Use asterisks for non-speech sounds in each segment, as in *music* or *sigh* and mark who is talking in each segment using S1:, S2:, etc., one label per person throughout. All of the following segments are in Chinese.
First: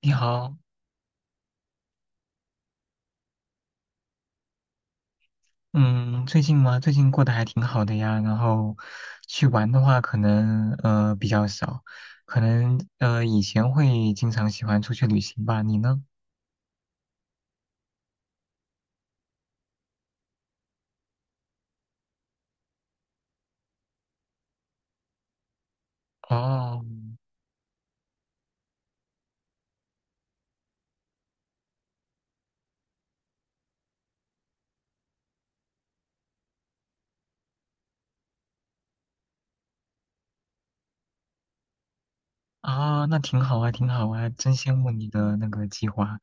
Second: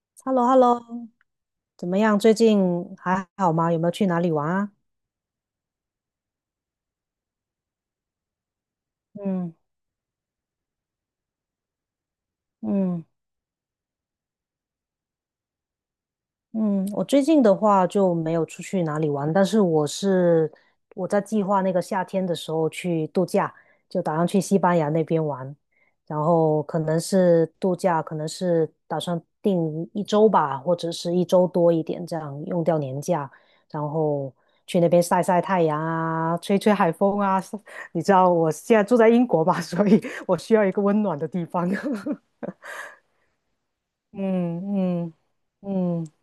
S1: 你
S2: h e l l o h
S1: 好，
S2: e l l o 怎么样？最近还好吗？有没有去哪里玩啊？
S1: 嗯，最近吗？最近过得还挺好的呀。然后去
S2: 嗯
S1: 玩的话，可能比较少，可能
S2: 嗯，
S1: 以前会经常喜欢出去旅行吧。你呢？
S2: 嗯，我最近的话就没有出去哪里玩，但是我在计划那个夏天的时候去度假，就打算去西班牙那边玩，然后可
S1: 哦，
S2: 能是度假，可能是打算定一周吧，或者是一周多一点，这样用掉年假，然后去那边晒晒太阳啊，吹吹海风啊。*laughs* 你知道我现在住在英国吧，*laughs* 所以我需要一个温暖的地方。
S1: 啊，那挺好啊，挺好
S2: *laughs*
S1: 啊，真羡慕
S2: 嗯
S1: 你
S2: 嗯
S1: 的那个计
S2: 嗯。
S1: 划。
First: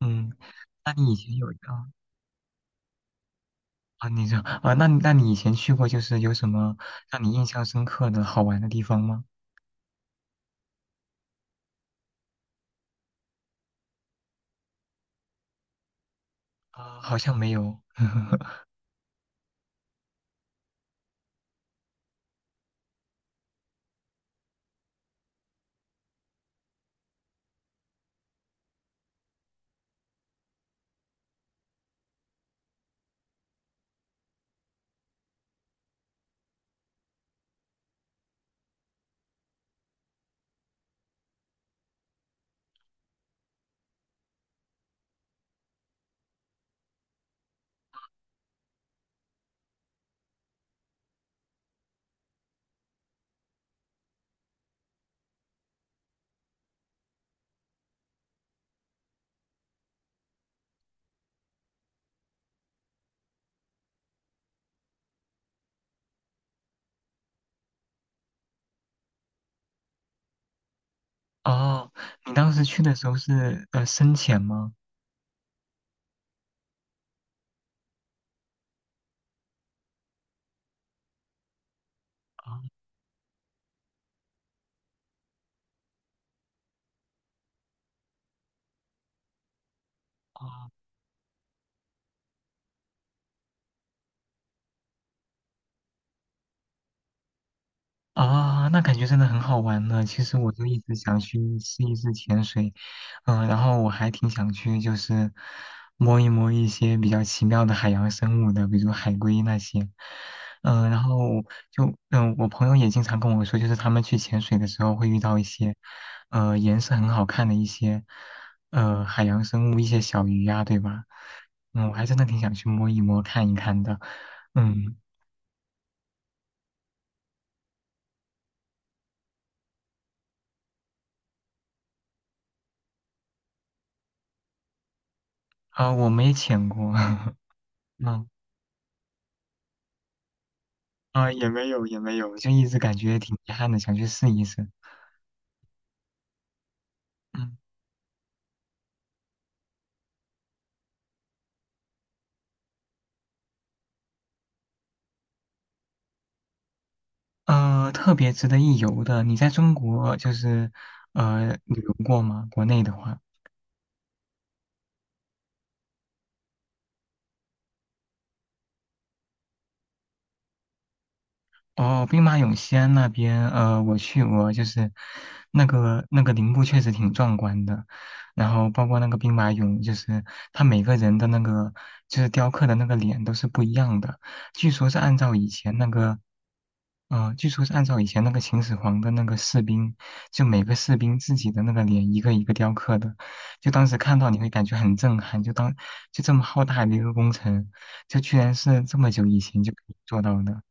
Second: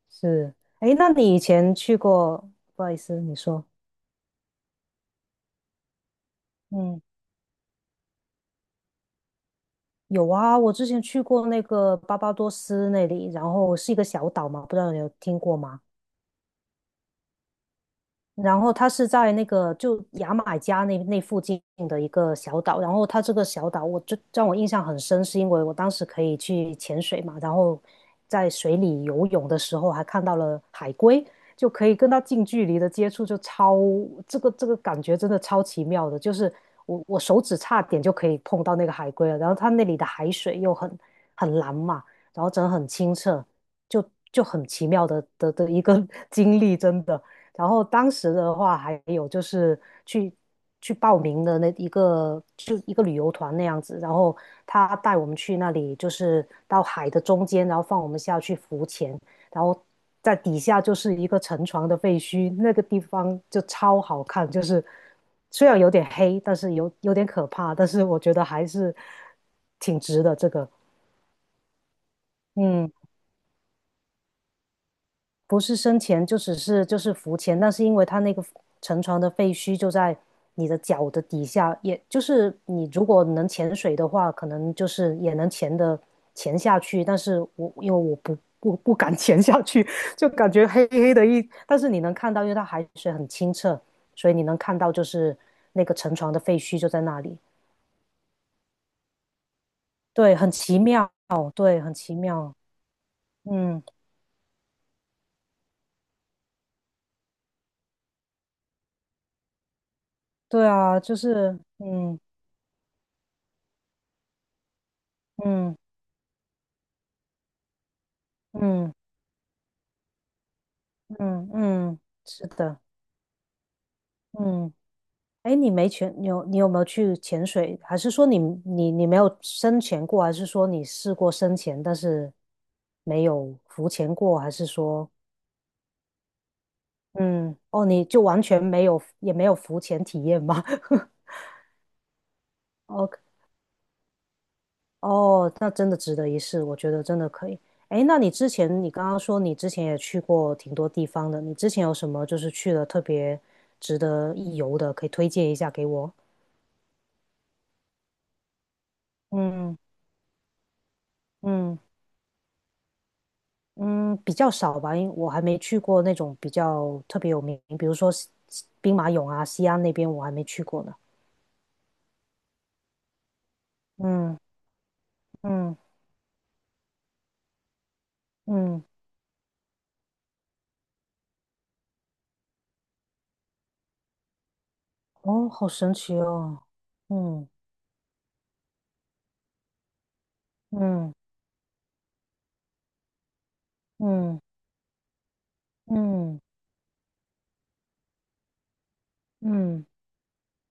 S1: 嗯，
S2: 是，
S1: 那
S2: 哎，那
S1: 你以
S2: 你
S1: 前
S2: 以
S1: 有
S2: 前
S1: 啊
S2: 去过？不好意思，你说。
S1: 啊，你这啊，那你以前去过就是有什么
S2: 嗯，
S1: 让你印象深刻的好玩的地方吗？
S2: 有啊，我之前去过那个巴巴多斯那里，然后是一个小岛嘛，不知道你有听过吗？
S1: 啊，好像没有。
S2: 然
S1: *laughs*
S2: 后它是在那个就牙买加那附近的一个小岛，然后它这个小岛我就让我印象很深，是因为我当时可以去潜水嘛，然后在水里游泳的时候还看到了海龟，就可以跟它近距离的接触，这个感觉真的超奇妙的，就是我手指差点就可以碰到那个海龟了，然后它那里的海水又很蓝嘛，然后真的很清澈，就就很奇妙的一个 *laughs* 经历，真的。然后当时的话，还有就是去去报名的那一个，就一个旅游团那样子。然后他带我们去那里，就是到海的中间，然后放我们下去浮潜，然后在底下就是一个沉船的废墟，那个地方就超好看。就是虽然有点黑，但是有点可怕，但是我觉得还是挺值的。这个，
S1: 哦，你当时去
S2: 嗯
S1: 的时候是深潜吗？
S2: 不是生潜就只是就是浮潜，但是因为它那个沉船的废墟就在你的脚的底下，也就是你如果能潜水的话，可能就是也能潜下去。但是因为我不敢 *laughs* 潜下去，就感觉黑黑的一，但是你能看到，因为它海水很清澈，所以你能看到就是那个沉船的废墟就在那里。
S1: 啊，那感觉真的很好玩呢。其
S2: 对，
S1: 实我
S2: 很
S1: 就一
S2: 奇
S1: 直
S2: 妙，
S1: 想去
S2: 对，
S1: 试
S2: 很
S1: 一试
S2: 奇
S1: 潜
S2: 妙。
S1: 水，然后
S2: 嗯，
S1: 我还挺想去就是摸一摸一些比较奇妙的海洋生物的，比如海龟那些。
S2: 对啊，
S1: 然
S2: 就
S1: 后
S2: 是
S1: 就我朋友也经常跟我说，就是他们去潜水的时候会遇到一些，
S2: 嗯
S1: 颜色很好看的一些，
S2: 嗯。
S1: 海洋生物，一些小鱼呀、对吧？
S2: 嗯
S1: 嗯，我
S2: 嗯，
S1: 还真的挺
S2: 是
S1: 想去
S2: 的，
S1: 摸一摸、看一看的。
S2: 嗯，
S1: 嗯，
S2: 哎，你有没有去潜水？还是说你没有深潜过？还是说你试过深潜，但是没有浮潜过？还是说，
S1: 啊、我没潜过。*laughs*
S2: 嗯，哦，你就
S1: 嗯
S2: 完全没有也没有浮潜体验吗 *laughs*
S1: 啊、也没有也没有，就一直感觉
S2: ？OK，
S1: 挺遗憾的，想去试一试。
S2: 哦，那真的值得一试，我觉得真的可
S1: 嗯，
S2: 以。哎，那你之前你刚刚说你之前也去过挺多地方的，你之前有什么就是去了特别值得一游的，可以推荐一下给我？
S1: 特别值得一游的，你在中
S2: 嗯
S1: 国就是
S2: 嗯。
S1: 旅游过吗？国内的话，
S2: 嗯，比较少吧，因为我还没去过那种比较特别有名，比如说兵马俑啊、西安那边我还没去过呢。
S1: 哦，兵马俑西安那边，我去
S2: 嗯
S1: 过，就是那
S2: 嗯
S1: 个那个陵墓确实挺壮观的，然后
S2: 嗯，
S1: 包括那个兵马俑，就是他每个人的那个就是雕刻的那个脸都是不一样的，据说是按照以
S2: 哦，好
S1: 前那
S2: 神奇
S1: 个，
S2: 哦。
S1: 据
S2: 嗯
S1: 说是按照以前那个秦始皇的那个士兵，就每个士
S2: 嗯
S1: 兵自己的那个脸一个一个雕刻的，就当时看到你
S2: 嗯
S1: 会感觉很震撼，就这
S2: 嗯
S1: 么浩大的一个工程，就居然是这么久以前就可
S2: 嗯
S1: 以做到的，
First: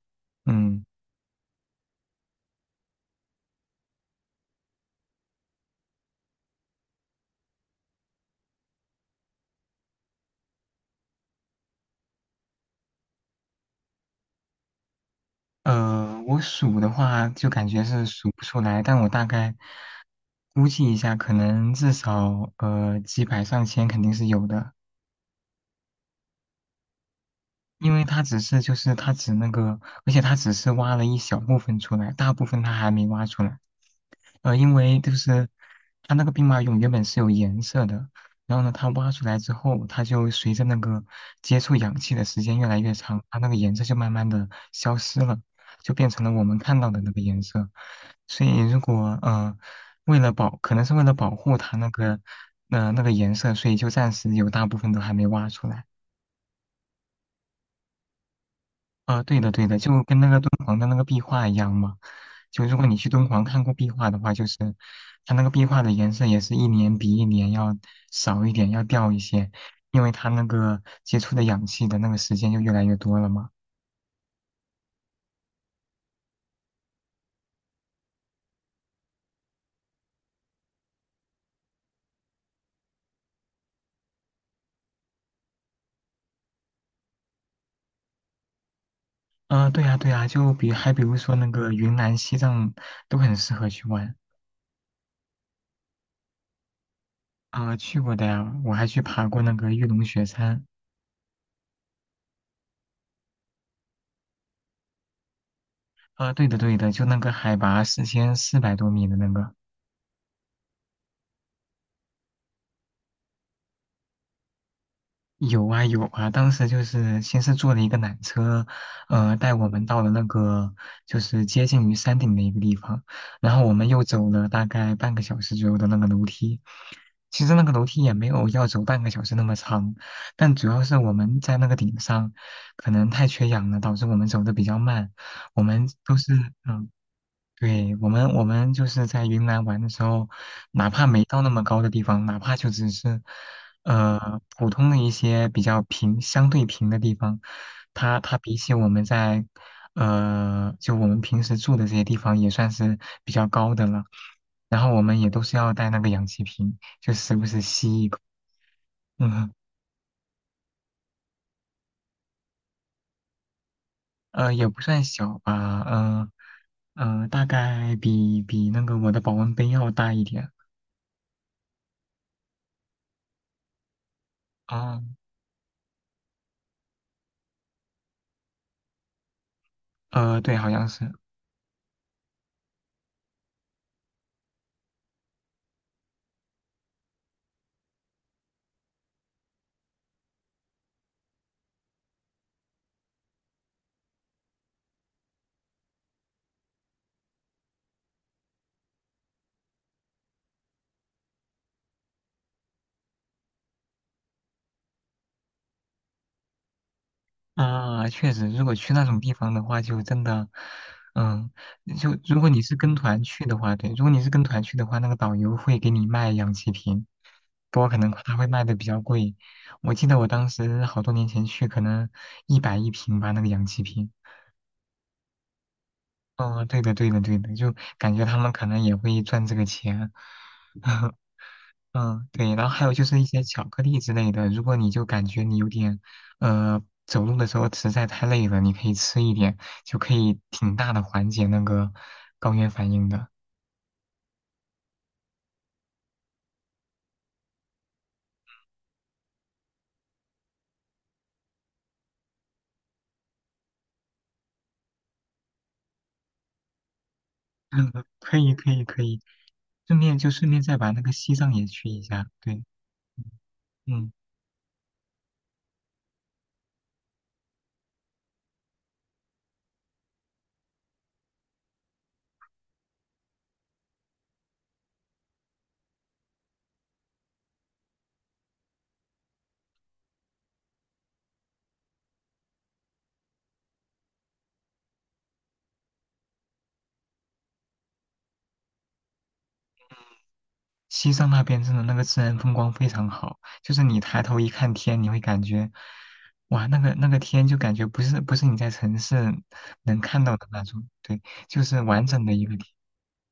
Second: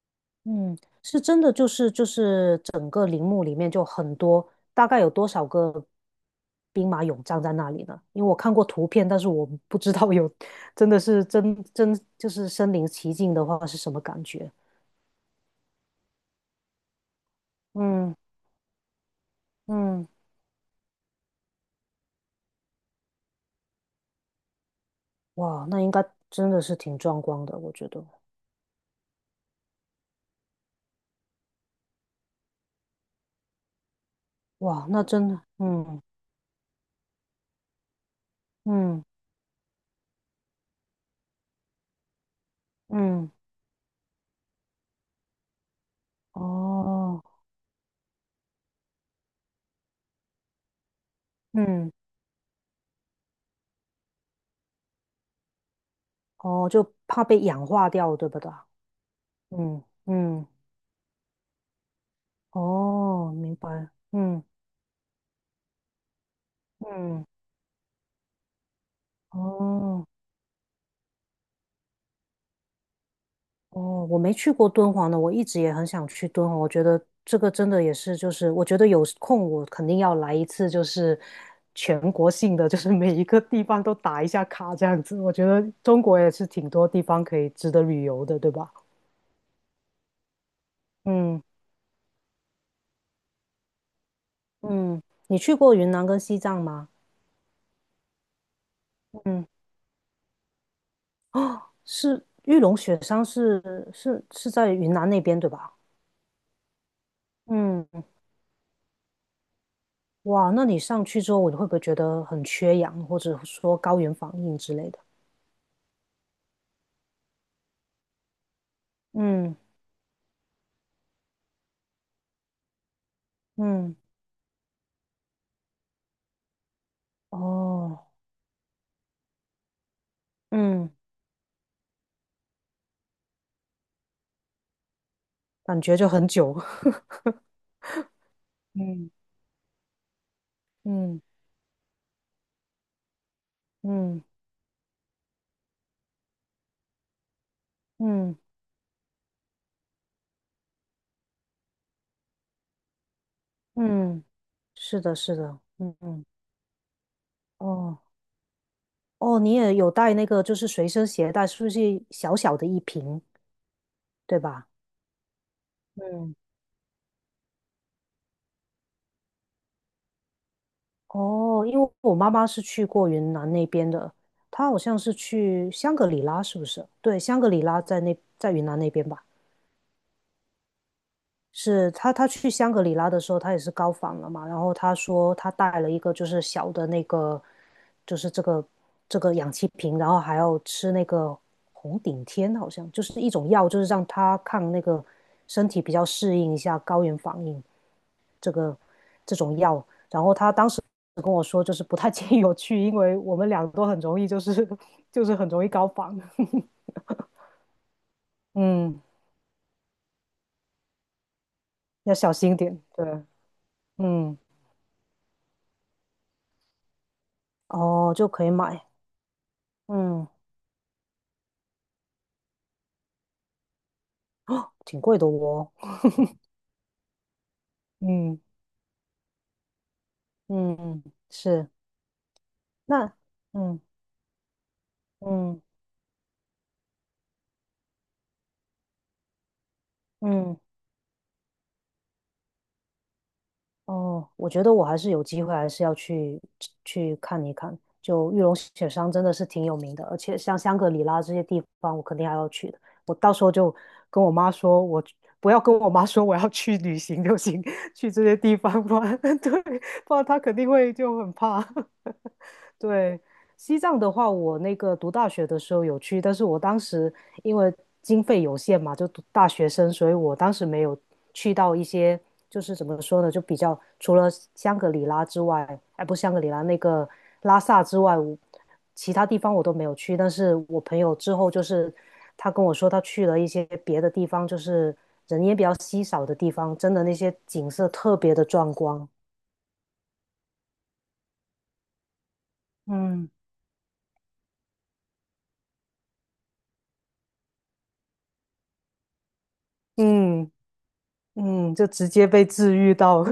S2: 嗯，
S1: 嗯。
S2: 是真的，就是整个陵墓里面就很多，大概有多少个兵马俑站在那里呢？因为我看过图片，但是我不知道有 *laughs* 真的是真就是身临其境的话是什么感觉。
S1: 我数的话就感觉是
S2: 嗯。
S1: 数不出来，但我大概
S2: 嗯，
S1: 估计一下，可能至少几百上千肯定是有的。
S2: 哇，那应该真的是挺壮观的，我觉
S1: 因为
S2: 得。
S1: 他只是就是他只那个，而且他只是挖了一小部分出来，大部分他还没挖出来。因
S2: 哇，
S1: 为
S2: 那
S1: 就
S2: 真的，
S1: 是
S2: 嗯
S1: 它那个兵马俑原本是有颜色的，然后呢，它
S2: 嗯
S1: 挖出来之后，它就随着那个接触氧气的时间越来越长，
S2: 嗯，
S1: 它那个颜色就慢慢的消失了，就变成了我们看到的那个
S2: 哦，
S1: 颜色。所以如果为了保，可能是为了保护它那
S2: 嗯
S1: 个那个颜色，所以就暂时有大部分都还没挖出来。
S2: 哦，就怕被氧化掉，对不对？
S1: 啊，对的对的，
S2: 嗯
S1: 就跟那个
S2: 嗯，
S1: 敦煌的那个壁画一样嘛。就如果你去敦
S2: 哦，
S1: 煌
S2: 明
S1: 看过壁
S2: 白，
S1: 画的话，
S2: 嗯
S1: 就是它那个壁画的颜色也是一年比一
S2: 嗯，
S1: 年要少一点，要掉一些，因
S2: 哦。
S1: 为它那个接触的氧气的那个时间就越来越多了嘛。
S2: 哦，我没去过敦煌呢，我一直也很想去敦煌。我觉得这个真的也是，就是我觉得有空我肯定要来一次，就是全国性的，就是每一个地方都打一下卡这样子。我觉得中国也是挺多地方可以值得旅游的，对吧？
S1: 啊，对呀对呀，就还比如说
S2: 嗯
S1: 那个云南、西藏都很适合去玩
S2: 嗯，你去过云南跟西藏吗？
S1: 啊，去过的呀，我还去爬过
S2: 嗯，
S1: 那个玉龙雪山。
S2: 哦，玉龙雪山是在云南那边对吧？
S1: 啊，对的对的，就那个海拔
S2: 嗯，
S1: 4400多米的那个。
S2: 哇，那你上去之后，你会不会觉得很缺氧，或者说高原反应之类的？
S1: 有啊有啊，当时就是先是坐了一个缆车，带
S2: 嗯。
S1: 我们到了那个就是接近于山顶的一个地方，然后我们
S2: 嗯，
S1: 又走了大概半个小时左右的那个楼梯。其实那个楼梯
S2: 哦，
S1: 也没有要走半个小时那么长，但主要
S2: 嗯，
S1: 是我们在那个顶上可能太缺氧了，导致我们走的比较慢。我
S2: 感
S1: 们
S2: 觉就
S1: 都
S2: 很
S1: 是
S2: 久。
S1: 嗯、
S2: *laughs*
S1: 对，我们就是
S2: 嗯，
S1: 在云南玩的时候，哪怕
S2: 嗯
S1: 没到那么高的地方，哪怕就只是，
S2: 嗯
S1: 普通的一些比较平、相对平的地方，它
S2: 嗯
S1: 比起我们在，就我们平时住的这些地方也算是比较高的了。
S2: 嗯，
S1: 然后
S2: 是
S1: 我
S2: 的，
S1: 们也
S2: 是
S1: 都是
S2: 的，
S1: 要带
S2: 嗯
S1: 那个
S2: 嗯，
S1: 氧气瓶，就时不时
S2: 哦
S1: 吸一口。
S2: 哦，
S1: 嗯，
S2: 你也有带那个，就是随身携带，是不是小小的一瓶，对
S1: 也
S2: 吧？
S1: 不算小吧，
S2: 嗯，
S1: 大概比那个我的保温杯要大一点。
S2: 哦，因为我妈妈是去过云南那边的，她好像
S1: 哦，
S2: 是去香格里拉，是不是？对，香格里拉在那，在云南那边吧？
S1: 对，好像是。
S2: 是他，他去香格里拉的时候，他也是高仿了嘛。然后他说他带了一个就是小的那个，就是这个氧气瓶，然后还要吃那个红顶天，好像就是一种药，就是让他抗那个身体比较适应一下高原反应这个这种药。然后他当时跟我说，就是不太建议我去，因为我们俩都很容易就是很容易高仿，*laughs*
S1: 啊，确实，如果去
S2: 嗯，
S1: 那种地方的话，就真的，嗯，就
S2: 要小
S1: 如果
S2: 心
S1: 你是
S2: 点，
S1: 跟
S2: 对，
S1: 团去的话，对，如果你是
S2: 嗯，
S1: 跟团去的话，那个导游会给你卖氧气瓶，不过可能
S2: 哦，就
S1: 他会
S2: 可以
S1: 卖的比
S2: 买，
S1: 较贵。我记得我
S2: 嗯。
S1: 当时好多年前去，可能100一瓶吧，那个氧气瓶。
S2: 挺贵的哦。
S1: 哦，对的，对的，对的，就感觉他
S2: 嗯
S1: 们可能也会赚这个钱。
S2: 嗯嗯，
S1: *laughs*
S2: 是。
S1: 嗯，对，然后还有就
S2: 那
S1: 是一些巧
S2: 嗯
S1: 克力之类的，如果你就感觉你
S2: 嗯
S1: 有点，走路的时候实在太累了，你可以吃一点，就可以
S2: 嗯
S1: 挺大的缓解那个高原反应的。
S2: 哦，我觉得我还是有机会，还是要去看一看。就玉龙雪山真的是挺有名的，而且像香格里拉这些地方，我肯定还要去的。我到时候就跟我妈说，不要跟我妈说我要去旅行就行，*laughs*
S1: *laughs* 嗯
S2: 去这些
S1: 可以，
S2: 地
S1: 可
S2: 方，
S1: 以，
S2: 不
S1: 可
S2: 然
S1: 以，
S2: *laughs* 对，
S1: 顺
S2: 不
S1: 便
S2: 然
S1: 就
S2: 她
S1: 顺
S2: 肯
S1: 便
S2: 定
S1: 再把
S2: 会
S1: 那个
S2: 就很
S1: 西藏
S2: 怕。
S1: 也去一
S2: *laughs*
S1: 下。对，
S2: 对，西藏
S1: 嗯，
S2: 的话，我那个读大学的时候有去，但是我当时因为经费有限嘛，就读大学生，所以我当时没有去到一些，就是怎么说呢，就比较除了香格里拉之外，哎，不是香格里拉，那个拉萨之外，其他地方我都没有去。但是我朋友之后就是他跟我说，他去了一些别的地方，就是人也比较稀少的地方，真的那些景色特别的壮观。
S1: 西藏那边真的那个自然风光非常
S2: 嗯，
S1: 好，就是你抬头一看天，你会感觉，哇，那个天就感觉不是你在城市能看到的
S2: 嗯，
S1: 那种，对，就
S2: 嗯，
S1: 是
S2: 就
S1: 完
S2: 直
S1: 整
S2: 接
S1: 的
S2: 被
S1: 一个天。
S2: 治愈到，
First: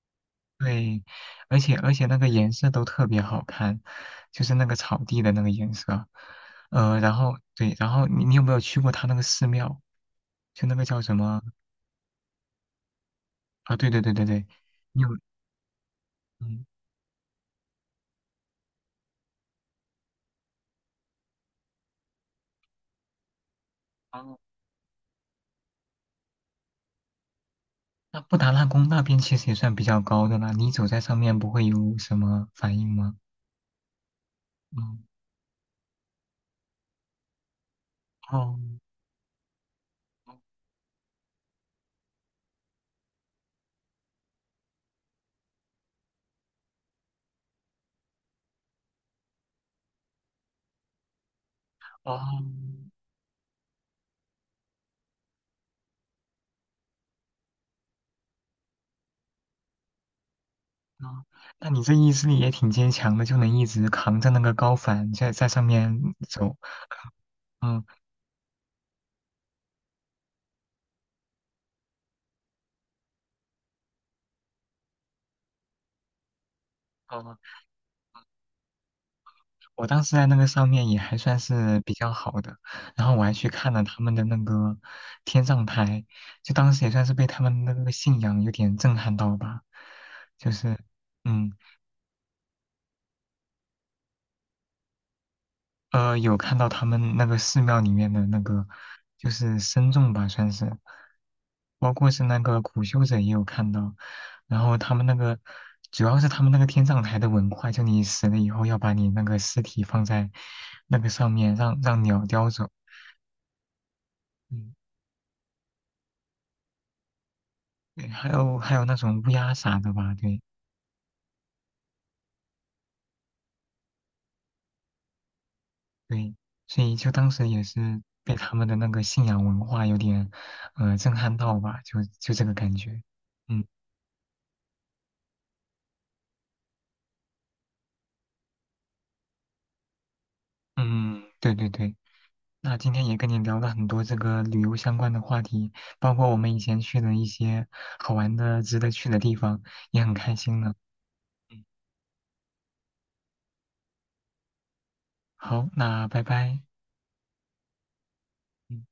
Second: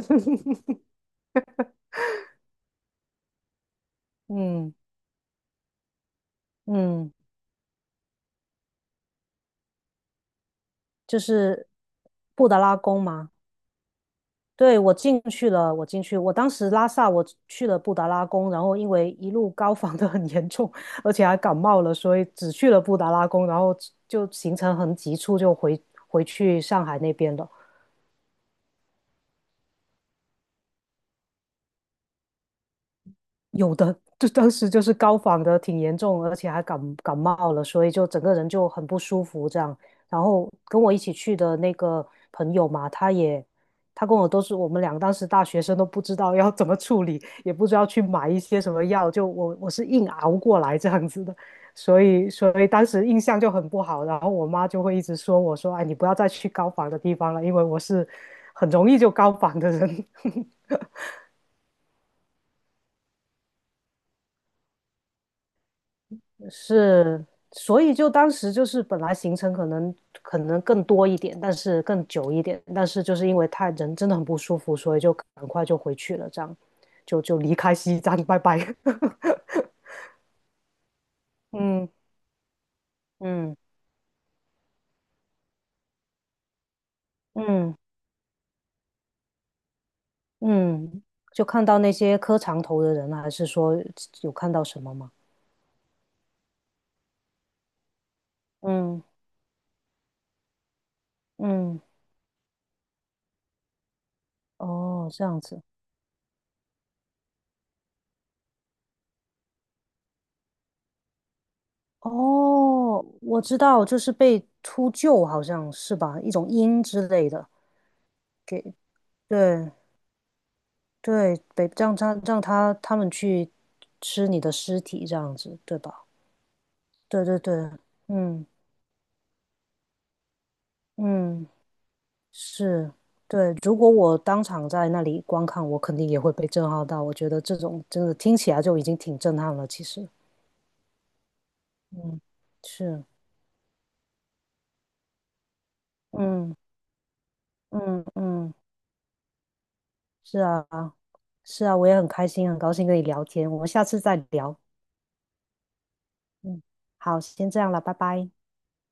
S2: *laughs*
S1: 对，而且那个颜色都特别好看，就是那
S2: 嗯
S1: 个草地的那个颜色。
S2: 嗯，
S1: 然后对，然后你有没有去过他那个寺庙？就那个叫什
S2: 就
S1: 么
S2: 是布达拉宫嘛。
S1: 啊？对对对对对，
S2: 对，我
S1: 你有
S2: 进去了，我进去，我当
S1: 嗯
S2: 时拉萨我去了布达拉宫，然后因为一路高反的很严重，而且还感冒了，所以只去了布达拉宫，然后就
S1: 哦，
S2: 行程很急促，就回去上海那边了。
S1: 那布达拉宫那边其实也算比较高的啦，你走在上面不会有什么反应吗？
S2: 有的，就当时就是
S1: 嗯
S2: 高反的挺严重，而且还感冒了，所以就整个人
S1: 哦
S2: 就很不舒服这样。然后跟我一起去的那个朋友嘛，他跟我都是我们两个当时大学生都不知道要怎么处理，也不知道去买一些什么药，就我是硬熬过来这样子的，
S1: 哦
S2: 所以当时印象就很不好。然后我妈就会一直说我说，哎，你不要再去高反的地方了，因为我是很容易就高反的人。*laughs*
S1: 哦，那你这意志力也挺坚强的，就能一直扛着那个高反在上面走。
S2: 是，所
S1: 嗯。
S2: 以就当时就是本来行程可能更多一点，但是更久一点，但是就是因为他人真的很不舒服，所以就很快就回去了，这样就离
S1: 哦，
S2: 开西藏，拜拜。*laughs*
S1: 我当时在那个上面也还算是
S2: 嗯
S1: 比较好的，然后我还去
S2: 嗯
S1: 看了他们的那个天葬台，就当时也算是被他们的
S2: 嗯
S1: 那个信仰有点震撼到吧，就是
S2: 嗯，就
S1: 嗯
S2: 看到那些磕长头的人啊，还是说有看到什么吗？
S1: 有看到他们那个寺庙里面的那个
S2: 嗯
S1: 就是僧众吧，算是，
S2: 嗯，
S1: 包括是那个苦修者也有看到，然后他们
S2: 哦，
S1: 那
S2: 这
S1: 个
S2: 样子。
S1: 主要是他们那个天葬台的文化，就你死了以后要把你那个尸体放在那个上面，让鸟叼走。
S2: 哦，我知道，就是被
S1: 嗯
S2: 秃鹫，好像是吧，一种鹰之类的，
S1: 对，还有
S2: 给，
S1: 还有那种乌鸦
S2: 对，
S1: 啥的吧，对
S2: 对，北让他让他他们去吃你的尸体这样子，对吧？
S1: 对，所以就
S2: 对
S1: 当
S2: 对
S1: 时
S2: 对，
S1: 也是被
S2: 嗯
S1: 他们的那个信仰文化有点，震撼
S2: 嗯，
S1: 到吧，就这个感
S2: 是，
S1: 觉。
S2: 对。
S1: 嗯
S2: 如果我当场在那里观看，我肯定也会被震撼到。我觉得这种真的听起来就已经挺震撼了，其实，
S1: 嗯，对对对。
S2: 嗯，
S1: 那今
S2: 是，
S1: 天也跟你聊了很多这个旅游相关的话题，包括我们
S2: 嗯
S1: 以前去的一些
S2: 嗯
S1: 好玩
S2: 嗯，
S1: 的、值得去的地方，也很开
S2: 是
S1: 心
S2: 啊，
S1: 呢。嗯，
S2: 是啊，我也很开心，很高兴跟你聊天。我们下次再聊。
S1: 好，那拜拜。
S2: 嗯，好，先这样了，拜拜。
S1: 嗯。